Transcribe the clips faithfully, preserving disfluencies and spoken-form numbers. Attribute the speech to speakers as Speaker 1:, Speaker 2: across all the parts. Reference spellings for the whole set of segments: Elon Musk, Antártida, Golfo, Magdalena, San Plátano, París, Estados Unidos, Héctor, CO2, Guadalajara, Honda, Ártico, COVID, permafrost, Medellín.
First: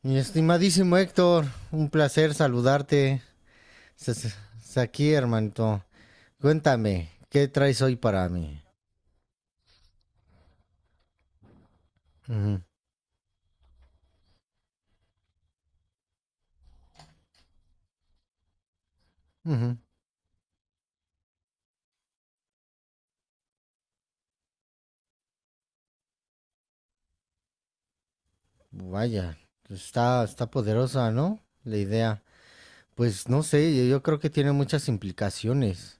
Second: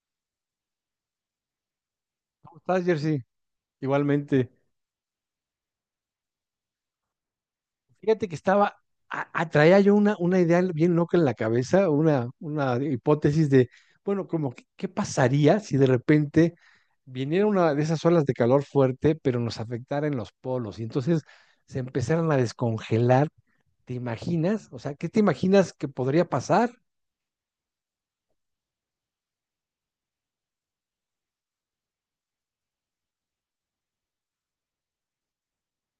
Speaker 1: Mi estimadísimo Héctor, un placer
Speaker 2: Estás,
Speaker 1: saludarte.
Speaker 2: Jersey, igualmente.
Speaker 1: Aquí, hermanito. Cuéntame, ¿qué traes hoy para
Speaker 2: Fíjate que
Speaker 1: mí?
Speaker 2: estaba, a- atraía yo una, una idea bien loca en la cabeza, una,
Speaker 1: Ujú,
Speaker 2: una hipótesis de, bueno, como, que, ¿qué pasaría si de repente viniera una de esas olas de calor fuerte, pero nos
Speaker 1: ujú.
Speaker 2: afectara en los polos? Y entonces se empezaran a descongelar. ¿Te imaginas? O sea, ¿qué te imaginas que podría pasar?
Speaker 1: Vaya, está, está poderosa, ¿no? La idea. Pues no sé, yo, yo creo que tiene muchas implicaciones.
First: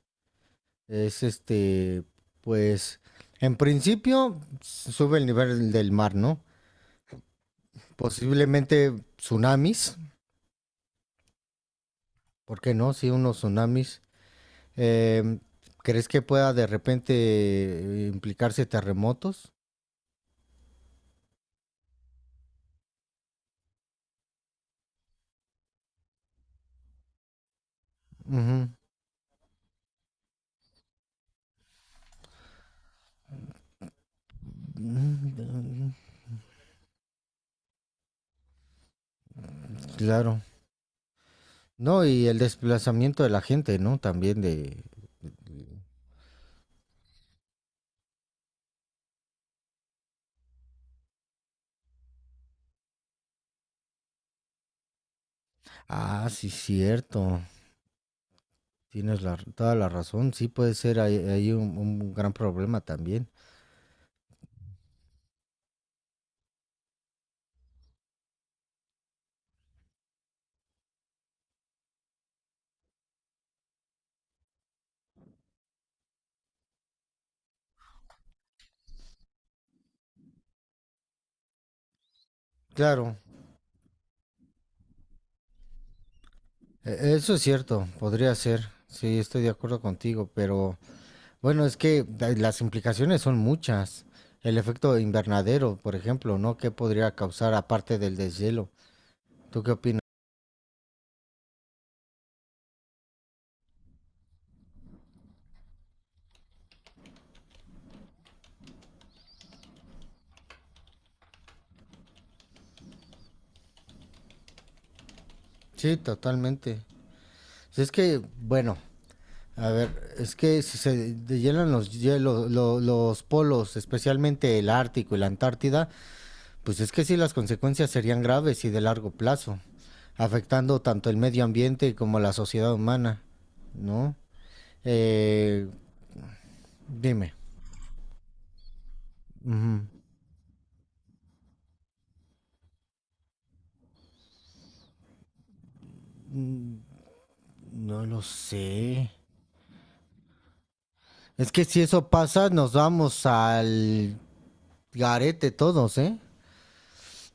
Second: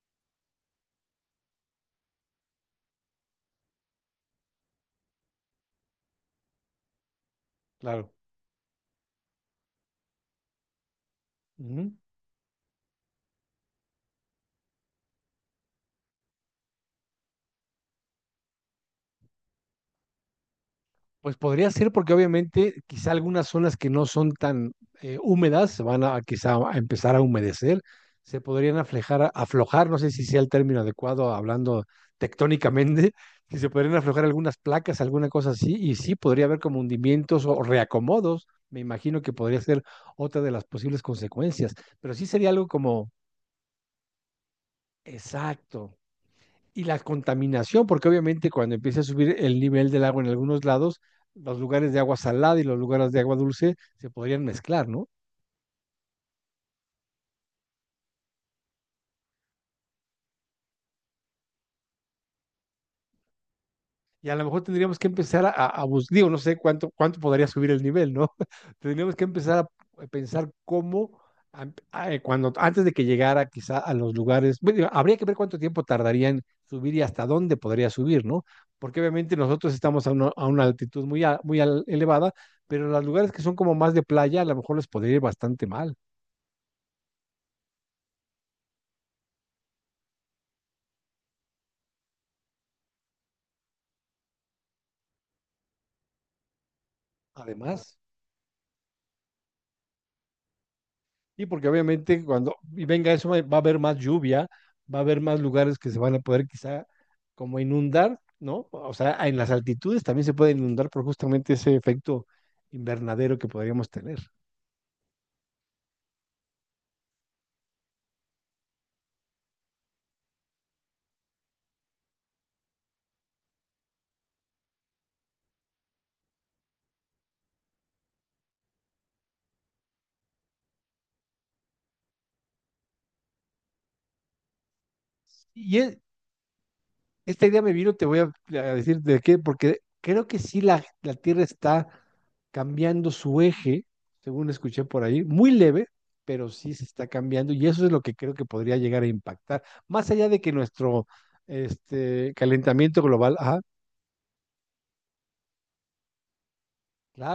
Speaker 1: Es este, pues, en principio sube el nivel del mar, ¿no?
Speaker 2: Claro.
Speaker 1: Posiblemente tsunamis,
Speaker 2: Ujú.
Speaker 1: ¿por qué no? Sí, unos tsunamis. Eh, ¿Crees que pueda de repente eh, implicarse terremotos?
Speaker 2: Pues podría ser porque obviamente quizá algunas zonas que no son tan eh, húmedas se van a quizá a empezar a humedecer, se
Speaker 1: Ujú.
Speaker 2: podrían aflejar, aflojar, no sé si sea el término adecuado hablando tectónicamente, si se podrían aflojar algunas placas, alguna cosa así,
Speaker 1: Mm,
Speaker 2: y sí podría haber como hundimientos o reacomodos, me imagino que podría ser
Speaker 1: Claro.
Speaker 2: otra de las posibles consecuencias,
Speaker 1: No,
Speaker 2: pero
Speaker 1: y
Speaker 2: sí
Speaker 1: el
Speaker 2: sería algo como
Speaker 1: desplazamiento de la gente, ¿no? También de...
Speaker 2: exacto, y la contaminación, porque obviamente cuando empieza a subir el nivel del agua en algunos lados, los lugares de agua salada y los lugares de agua dulce se podrían mezclar, ¿no?
Speaker 1: Ah, sí, cierto. Tienes la- toda la razón. Sí puede ser ahí, ahí un, un gran problema también.
Speaker 2: Y a lo mejor tendríamos que empezar a, a buscar, digo, no sé cuánto, cuánto podría subir el nivel, ¿no? Tendríamos que empezar a eh, pensar cómo, am- a- eh, cuando, antes de que llegara quizá a los lugares, bueno, digo, habría que ver cuánto tiempo tardaría en subir y hasta dónde podría subir, ¿no? Porque obviamente nosotros estamos a una, a una altitud muy, a- muy al- elevada, pero los
Speaker 1: Claro,
Speaker 2: lugares que son como más de playa, a lo mejor les podría ir bastante mal.
Speaker 1: e- eso es cierto. Podría ser. Sí, estoy de acuerdo contigo, pero bueno, es que da- las implicaciones son muchas. El efecto invernadero, por ejemplo, ¿no? ¿Qué podría causar
Speaker 2: Además.
Speaker 1: aparte del deshielo? ¿Tú qué opinas?
Speaker 2: Y porque obviamente cuando y venga eso va va a haber más lluvia, va a haber más lugares que se van a poder quizá como inundar, ¿no? O sea, en las altitudes también se puede inundar por justamente ese efecto invernadero que podríamos tener.
Speaker 1: Sí, totalmente. Si es que, bueno, a ver, es que si se deshielan los hielos, lo- los polos, especialmente el Ártico y la Antártida, pues es que sí las consecuencias serían graves y de largo plazo, afectando tanto el medio ambiente como la sociedad humana, ¿no? Eh,
Speaker 2: Y es,
Speaker 1: dime.
Speaker 2: esta idea me vino, te voy a, a decir de qué, porque
Speaker 1: Ujú.
Speaker 2: creo que sí la, la Tierra está cambiando su eje, según escuché por ahí, muy leve, pero sí se está cambiando y eso es lo
Speaker 1: No
Speaker 2: que
Speaker 1: lo
Speaker 2: creo que podría llegar a
Speaker 1: sé.
Speaker 2: impactar, más allá de que nuestro
Speaker 1: Es que si eso
Speaker 2: este,
Speaker 1: pasa, nos
Speaker 2: calentamiento
Speaker 1: vamos
Speaker 2: global, ajá,
Speaker 1: al garete todos, ¿eh?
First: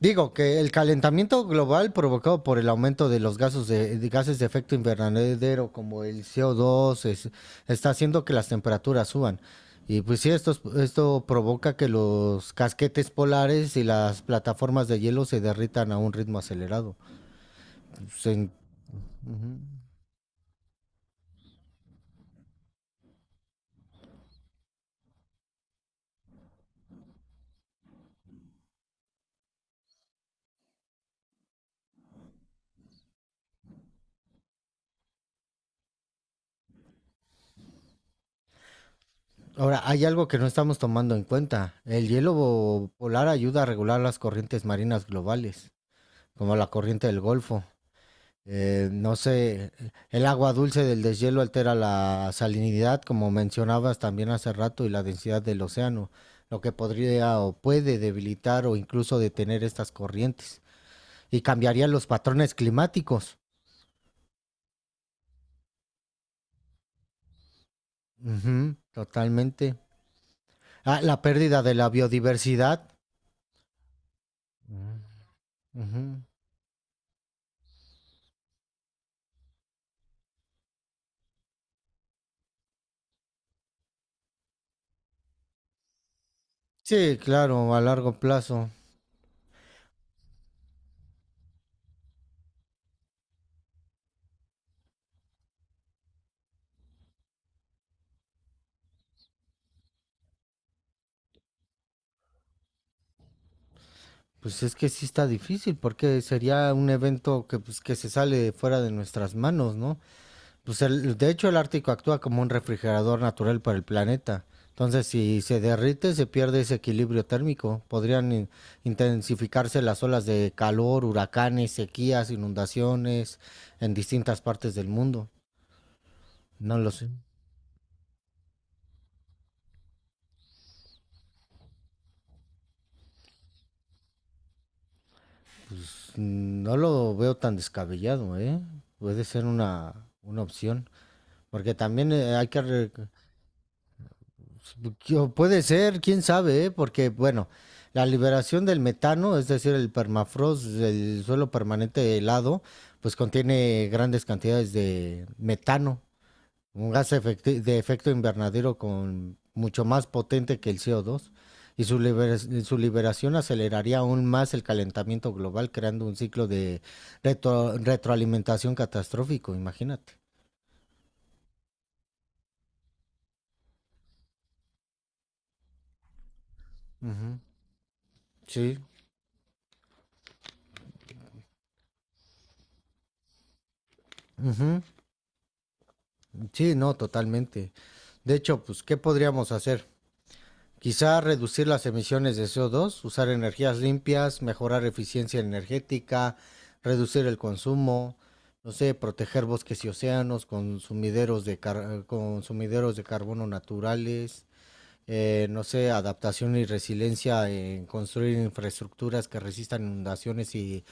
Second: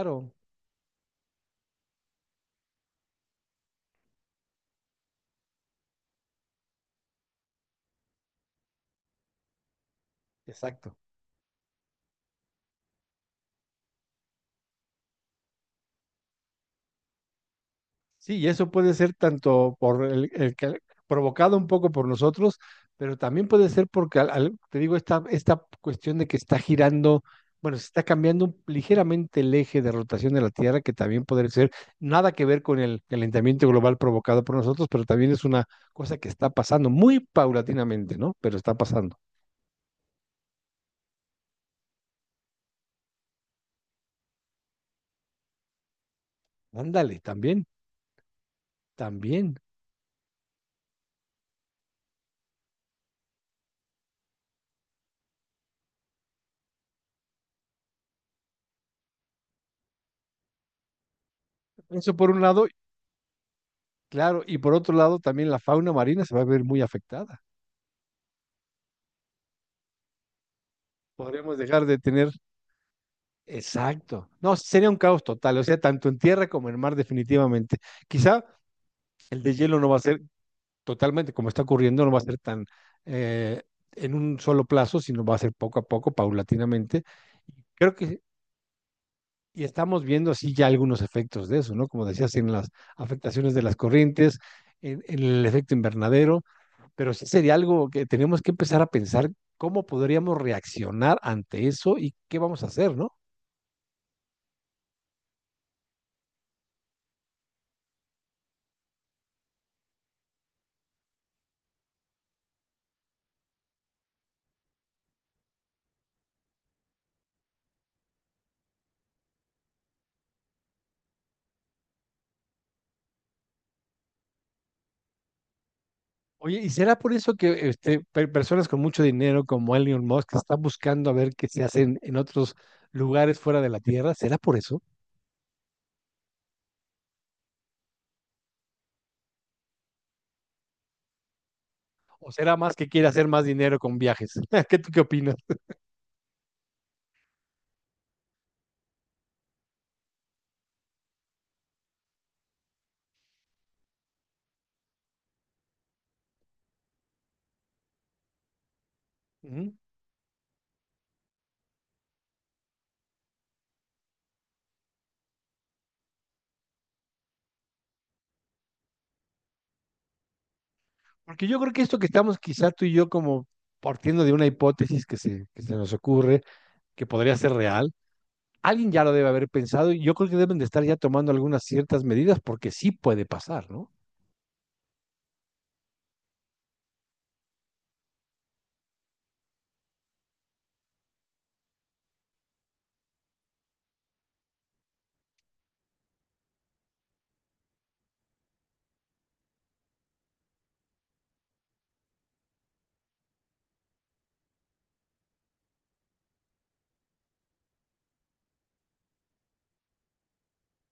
Speaker 1: Digo que el calentamiento global provocado por el aumento de los gases de, de gases de efecto invernadero como el C O dos es- está haciendo que las temperaturas suban. Y pues sí, esto, es-
Speaker 2: exacto.
Speaker 1: esto provoca que los casquetes polares y las plataformas de hielo se derritan a un ritmo acelerado.
Speaker 2: Sí, y
Speaker 1: Se-
Speaker 2: eso puede ser
Speaker 1: ujú.
Speaker 2: tanto por el, el que- provocado un poco por nosotros, pero también puede ser porque, al- al- te digo, esta, esta cuestión de que está girando, bueno, se está cambiando un- ligeramente el eje de rotación de la Tierra, que también puede ser nada que ver con el calentamiento global provocado por nosotros, pero también es una cosa que está pasando muy paulatinamente, ¿no? Pero está pasando.
Speaker 1: Ahora, hay algo que no estamos tomando en cuenta. El hielo bo- polar ayuda a regular las corrientes marinas globales, como la corriente del
Speaker 2: Ándale,
Speaker 1: Golfo.
Speaker 2: también,
Speaker 1: Eh, no
Speaker 2: también.
Speaker 1: sé, el agua dulce del deshielo altera la salinidad, como mencionabas también hace rato, y la densidad del océano, lo que podría o puede debilitar o incluso detener estas corrientes y cambiaría los
Speaker 2: Eso por un
Speaker 1: patrones
Speaker 2: lado,
Speaker 1: climáticos.
Speaker 2: claro, y por otro lado, también la fauna marina se va a ver muy afectada.
Speaker 1: Ujú, totalmente. Ah, la
Speaker 2: Podríamos
Speaker 1: pérdida de
Speaker 2: dejar
Speaker 1: la
Speaker 2: de tener
Speaker 1: biodiversidad.
Speaker 2: exacto. No, sería un caos total, o sea, tanto en
Speaker 1: Ujú.
Speaker 2: tierra como en mar, definitivamente. Quizá el de hielo no va a ser totalmente, como está ocurriendo, no va a ser tan eh, en un solo plazo, sino va a ser poco a poco, paulatinamente.
Speaker 1: Sí,
Speaker 2: Y
Speaker 1: claro, a
Speaker 2: creo
Speaker 1: largo
Speaker 2: que
Speaker 1: plazo.
Speaker 2: y estamos viendo así ya algunos efectos de eso, ¿no? Como decías, en las afectaciones de las corrientes, en, en el efecto invernadero, pero sí sería algo que tenemos que empezar a pensar cómo podríamos reaccionar ante eso y qué vamos a hacer, ¿no?
Speaker 1: Pues es que sí está difícil porque sería un evento que, pues, que se sale fuera de nuestras manos, ¿no? Pues el- de hecho el Ártico actúa como un refrigerador natural para el planeta. Entonces, si se derrite, se pierde ese equilibrio térmico. Podrían in- intensificarse las olas de calor, huracanes, sequías, inundaciones en distintas partes del mundo.
Speaker 2: Oye, ¿y
Speaker 1: No lo
Speaker 2: será
Speaker 1: sé.
Speaker 2: por eso que este, pe- personas con mucho dinero como Elon Musk están buscando a ver qué se hacen en otros lugares fuera de la Tierra? ¿Será por eso?
Speaker 1: Pues no lo veo tan descabellado, ¿eh? Puede ser una, una opción. Porque también
Speaker 2: ¿O
Speaker 1: eh, hay
Speaker 2: será
Speaker 1: que...
Speaker 2: más que
Speaker 1: re-
Speaker 2: quiere hacer más dinero con viajes? ¿Qué tú qué
Speaker 1: yo-
Speaker 2: opinas?
Speaker 1: Puede ser, quién sabe, ¿eh? Porque, bueno, la liberación del metano, es decir, el permafrost, el suelo permanente helado, pues contiene grandes cantidades de metano, un gas efecti- de efecto invernadero con
Speaker 2: Ujú.
Speaker 1: mucho más potente que el C O dos. Y su, libera- su liberación aceleraría aún más el calentamiento global, creando un ciclo de retro- retroalimentación catastrófico, imagínate.
Speaker 2: Porque yo creo que esto que estamos quizá tú y yo como partiendo de una hipótesis que se, que se nos ocurre, que podría
Speaker 1: Ujú,
Speaker 2: ser real,
Speaker 1: sí.
Speaker 2: alguien ya lo debe haber pensado y yo creo que deben de estar ya tomando algunas ciertas medidas porque sí puede pasar, ¿no?
Speaker 1: Ujú. Sí, no, totalmente. De hecho, pues, ¿qué podríamos hacer? Quizá reducir las emisiones de co dos, usar energías limpias, mejorar eficiencia energética, reducir el consumo, no sé, proteger bosques y océanos, consumideros de, car- consumideros de carbono naturales, eh, no sé, adaptación y resiliencia en construir infraestructuras que resistan inundaciones y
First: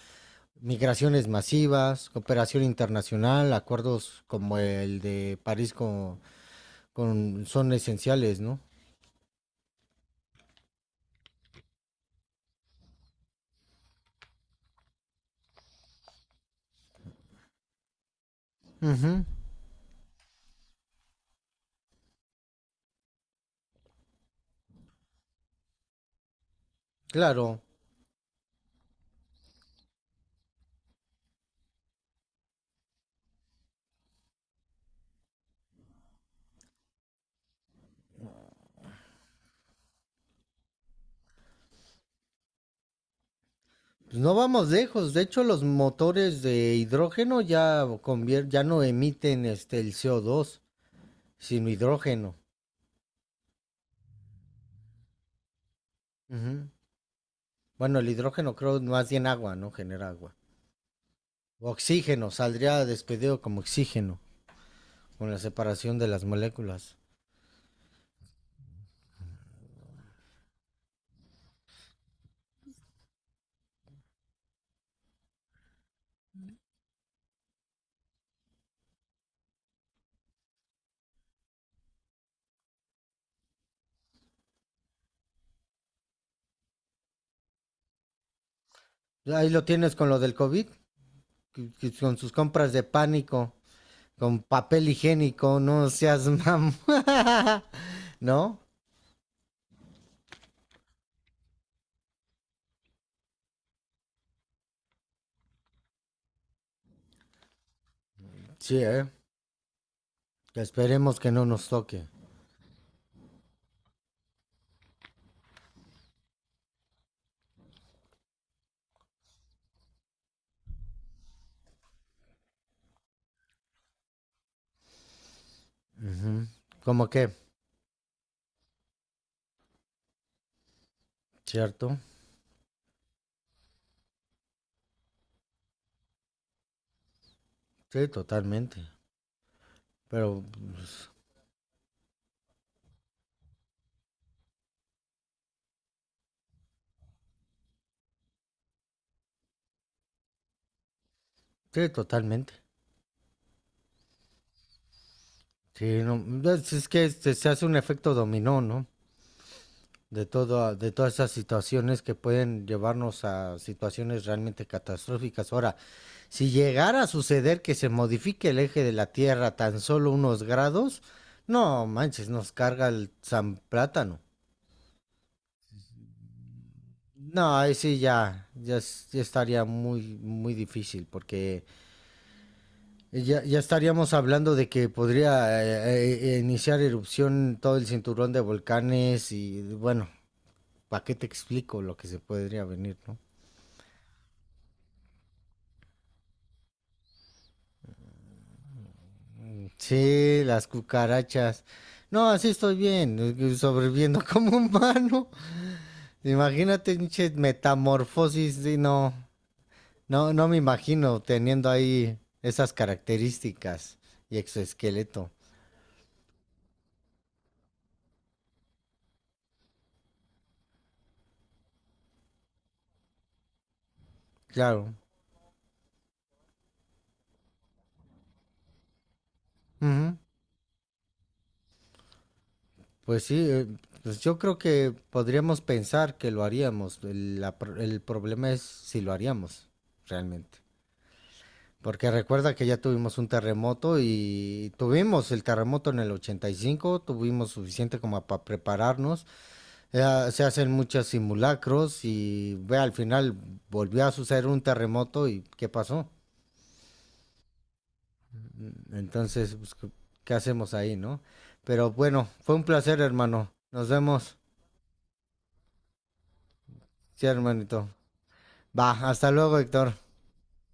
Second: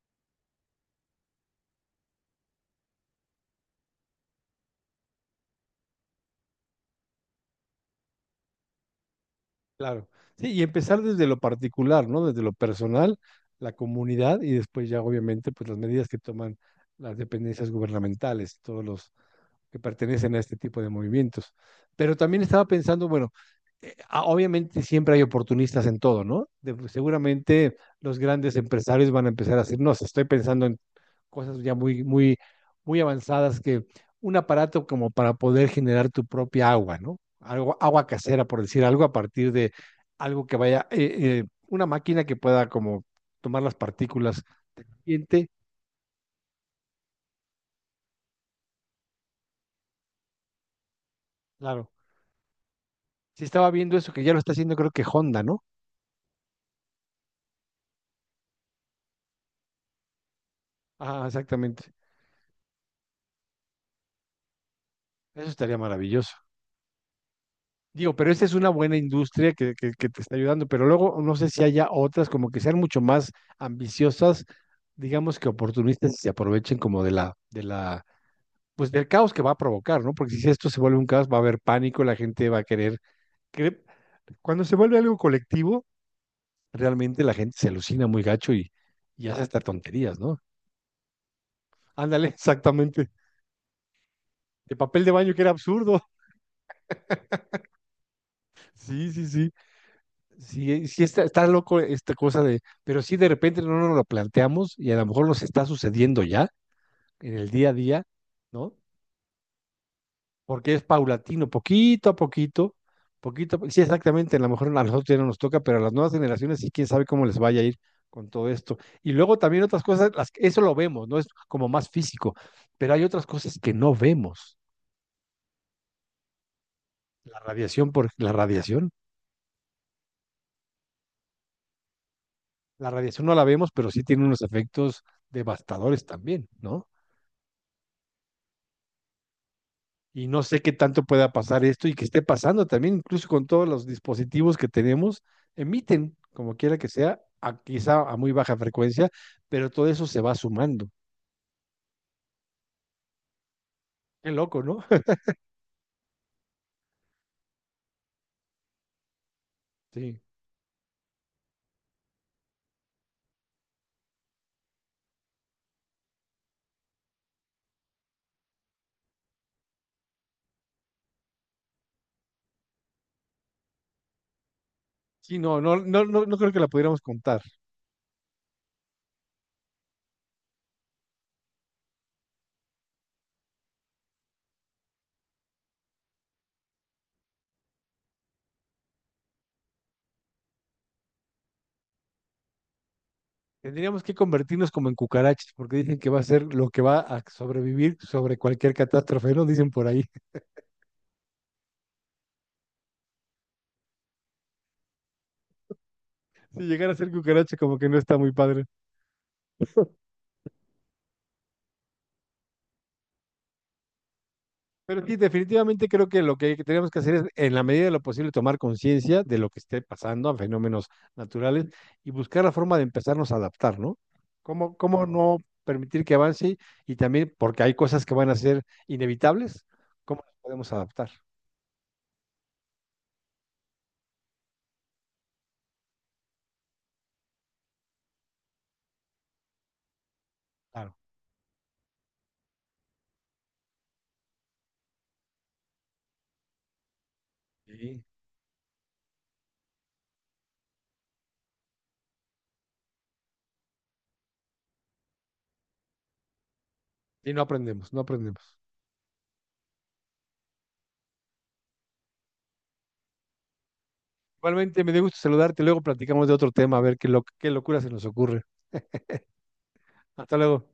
Speaker 1: migraciones masivas, cooperación internacional, acuerdos como el de París con con, son esenciales, ¿no?
Speaker 2: Claro. Sí, y empezar desde lo particular, ¿no? Desde lo personal, la comunidad y después ya obviamente pues las medidas que toman las dependencias gubernamentales, todos los
Speaker 1: Ujú,
Speaker 2: que pertenecen a este tipo de movimientos. Pero también estaba pensando, bueno, eh, ah, obviamente siempre hay oportunistas en todo, ¿no? De-
Speaker 1: claro.
Speaker 2: seguramente los grandes empresarios van a empezar a decir, no, si estoy pensando en cosas ya muy, muy, muy avanzadas que un aparato como para poder generar tu propia agua, ¿no? Algo, agua casera, por decir algo, a partir de algo que vaya, eh, eh, una máquina que pueda como tomar las
Speaker 1: Pues no
Speaker 2: partículas.
Speaker 1: vamos lejos. De hecho,
Speaker 2: Siente
Speaker 1: los motores de hidrógeno ya, convier- ya no emiten este, el C O dos, sino
Speaker 2: claro.
Speaker 1: hidrógeno.
Speaker 2: Si estaba viendo eso, que ya lo está haciendo, creo que Honda, ¿no?
Speaker 1: Ujú. Bueno, el hidrógeno creo más bien agua, ¿no? Genera agua.
Speaker 2: Ah, exactamente.
Speaker 1: Oxígeno, saldría despedido como oxígeno, con la
Speaker 2: Eso estaría
Speaker 1: separación de las
Speaker 2: maravilloso.
Speaker 1: moléculas.
Speaker 2: Digo, pero esa es una buena industria que, que, que te está ayudando, pero luego no sé si haya otras como que sean mucho más ambiciosas, digamos que oportunistas y se aprovechen como de la, de la pues del caos que va a provocar, ¿no? Porque si esto se vuelve un caos, va a haber pánico, la gente va a querer. cre- Cuando se vuelve algo colectivo, realmente la gente se alucina muy gacho y, y hace
Speaker 1: Ahí
Speaker 2: hasta
Speaker 1: lo tienes con lo
Speaker 2: tonterías,
Speaker 1: del
Speaker 2: ¿no?
Speaker 1: COVID, con
Speaker 2: Ándale,
Speaker 1: sus compras de
Speaker 2: exactamente.
Speaker 1: pánico, con
Speaker 2: El
Speaker 1: papel
Speaker 2: papel de baño que era
Speaker 1: higiénico, no
Speaker 2: absurdo.
Speaker 1: seas mam... ¿No?
Speaker 2: Sí, sí, sí. Sí, sí está, está loco esta cosa de, pero sí de repente no nos lo planteamos y a lo mejor nos está sucediendo ya en el día a día, ¿no?
Speaker 1: Sí, ¿eh?
Speaker 2: Porque es
Speaker 1: Esperemos que no
Speaker 2: paulatino,
Speaker 1: nos toque.
Speaker 2: poquito a poquito, poquito a po- sí, exactamente, a lo mejor a nosotros ya no nos toca, pero a las nuevas generaciones sí, quién sabe cómo les vaya a ir con todo esto. Y luego también otras cosas, las, eso lo vemos, ¿no? Es como más físico, pero hay otras cosas que no vemos.
Speaker 1: Ujú. ¿Cómo que?
Speaker 2: La radiación, por, la radiación,
Speaker 1: ¿Cierto?
Speaker 2: la radiación no la vemos, pero sí tiene unos efectos devastadores también, ¿no?
Speaker 1: Sí, totalmente.
Speaker 2: Y no
Speaker 1: Pero,
Speaker 2: sé qué tanto
Speaker 1: pues,
Speaker 2: pueda pasar esto y que esté pasando también, incluso con todos los dispositivos que tenemos, emiten, como quiera que sea, a- quizá a muy baja frecuencia, pero todo eso se va sumando.
Speaker 1: sí, totalmente.
Speaker 2: Qué loco, ¿no?
Speaker 1: Sí, no, es, es que este, se hace un efecto dominó, ¿no?
Speaker 2: Sí.
Speaker 1: De, todo, de todas esas situaciones que pueden llevarnos a situaciones realmente catastróficas. Ahora, si llegara a suceder que se modifique el eje de la Tierra tan solo unos grados, no manches, nos carga el San Plátano.
Speaker 2: Sí, no, no, no, no, no creo que la pudiéramos contar.
Speaker 1: No, ahí sí ya, ya, es- ya estaría muy, muy difícil porque ya, ya estaríamos hablando de que podría eh, eh, iniciar erupción todo el cinturón de volcanes y bueno, ¿para qué te explico lo que se podría venir, no?
Speaker 2: Tendríamos que convertirnos como en cucarachas, porque dicen que va a ser lo que va a sobrevivir sobre cualquier catástrofe, ¿no? Dicen por ahí.
Speaker 1: Sí, las cucarachas. No, así estoy bien, eh, sobreviviendo como humano.
Speaker 2: Si llegar a
Speaker 1: Imagínate,
Speaker 2: ser
Speaker 1: pinche
Speaker 2: cucaracha, como que no está muy
Speaker 1: metamorfosis,
Speaker 2: padre.
Speaker 1: sí, no, no, no me imagino teniendo ahí esas características y
Speaker 2: Pero sí,
Speaker 1: exoesqueleto.
Speaker 2: definitivamente creo que lo que tenemos que hacer es, en la medida de lo posible, tomar conciencia de lo que esté pasando a fenómenos naturales y buscar la forma de empezarnos a adaptar, ¿no? ¿Cómo,
Speaker 1: Claro.
Speaker 2: cómo no permitir que avance y también porque hay cosas que van a ser inevitables,
Speaker 1: Ujú.
Speaker 2: cómo nos podemos adaptar?
Speaker 1: Pues sí, eh, pues yo creo que podríamos pensar que lo haríamos. El, la pro- el problema es si lo haríamos realmente.
Speaker 2: Claro.
Speaker 1: Porque recuerda que ya tuvimos un terremoto y tuvimos el terremoto en el ochenta y cinco tuvimos suficiente
Speaker 2: Y,
Speaker 1: como para prepararnos. Eh, se hacen muchos simulacros y ve, al final volvió a suceder un terremoto y ¿qué pasó?
Speaker 2: y no aprendemos, no aprendemos.
Speaker 1: Entonces, pues, ¿qué qué hacemos ahí, no? Pero bueno, fue un placer, hermano. Nos vemos.
Speaker 2: Igualmente, me dio gusto saludarte, luego platicamos de otro tema, a ver qué, lo,
Speaker 1: Sí,
Speaker 2: qué locura
Speaker 1: hermanito.
Speaker 2: se nos ocurre.
Speaker 1: Va, hasta luego, Héctor.
Speaker 2: Hasta luego.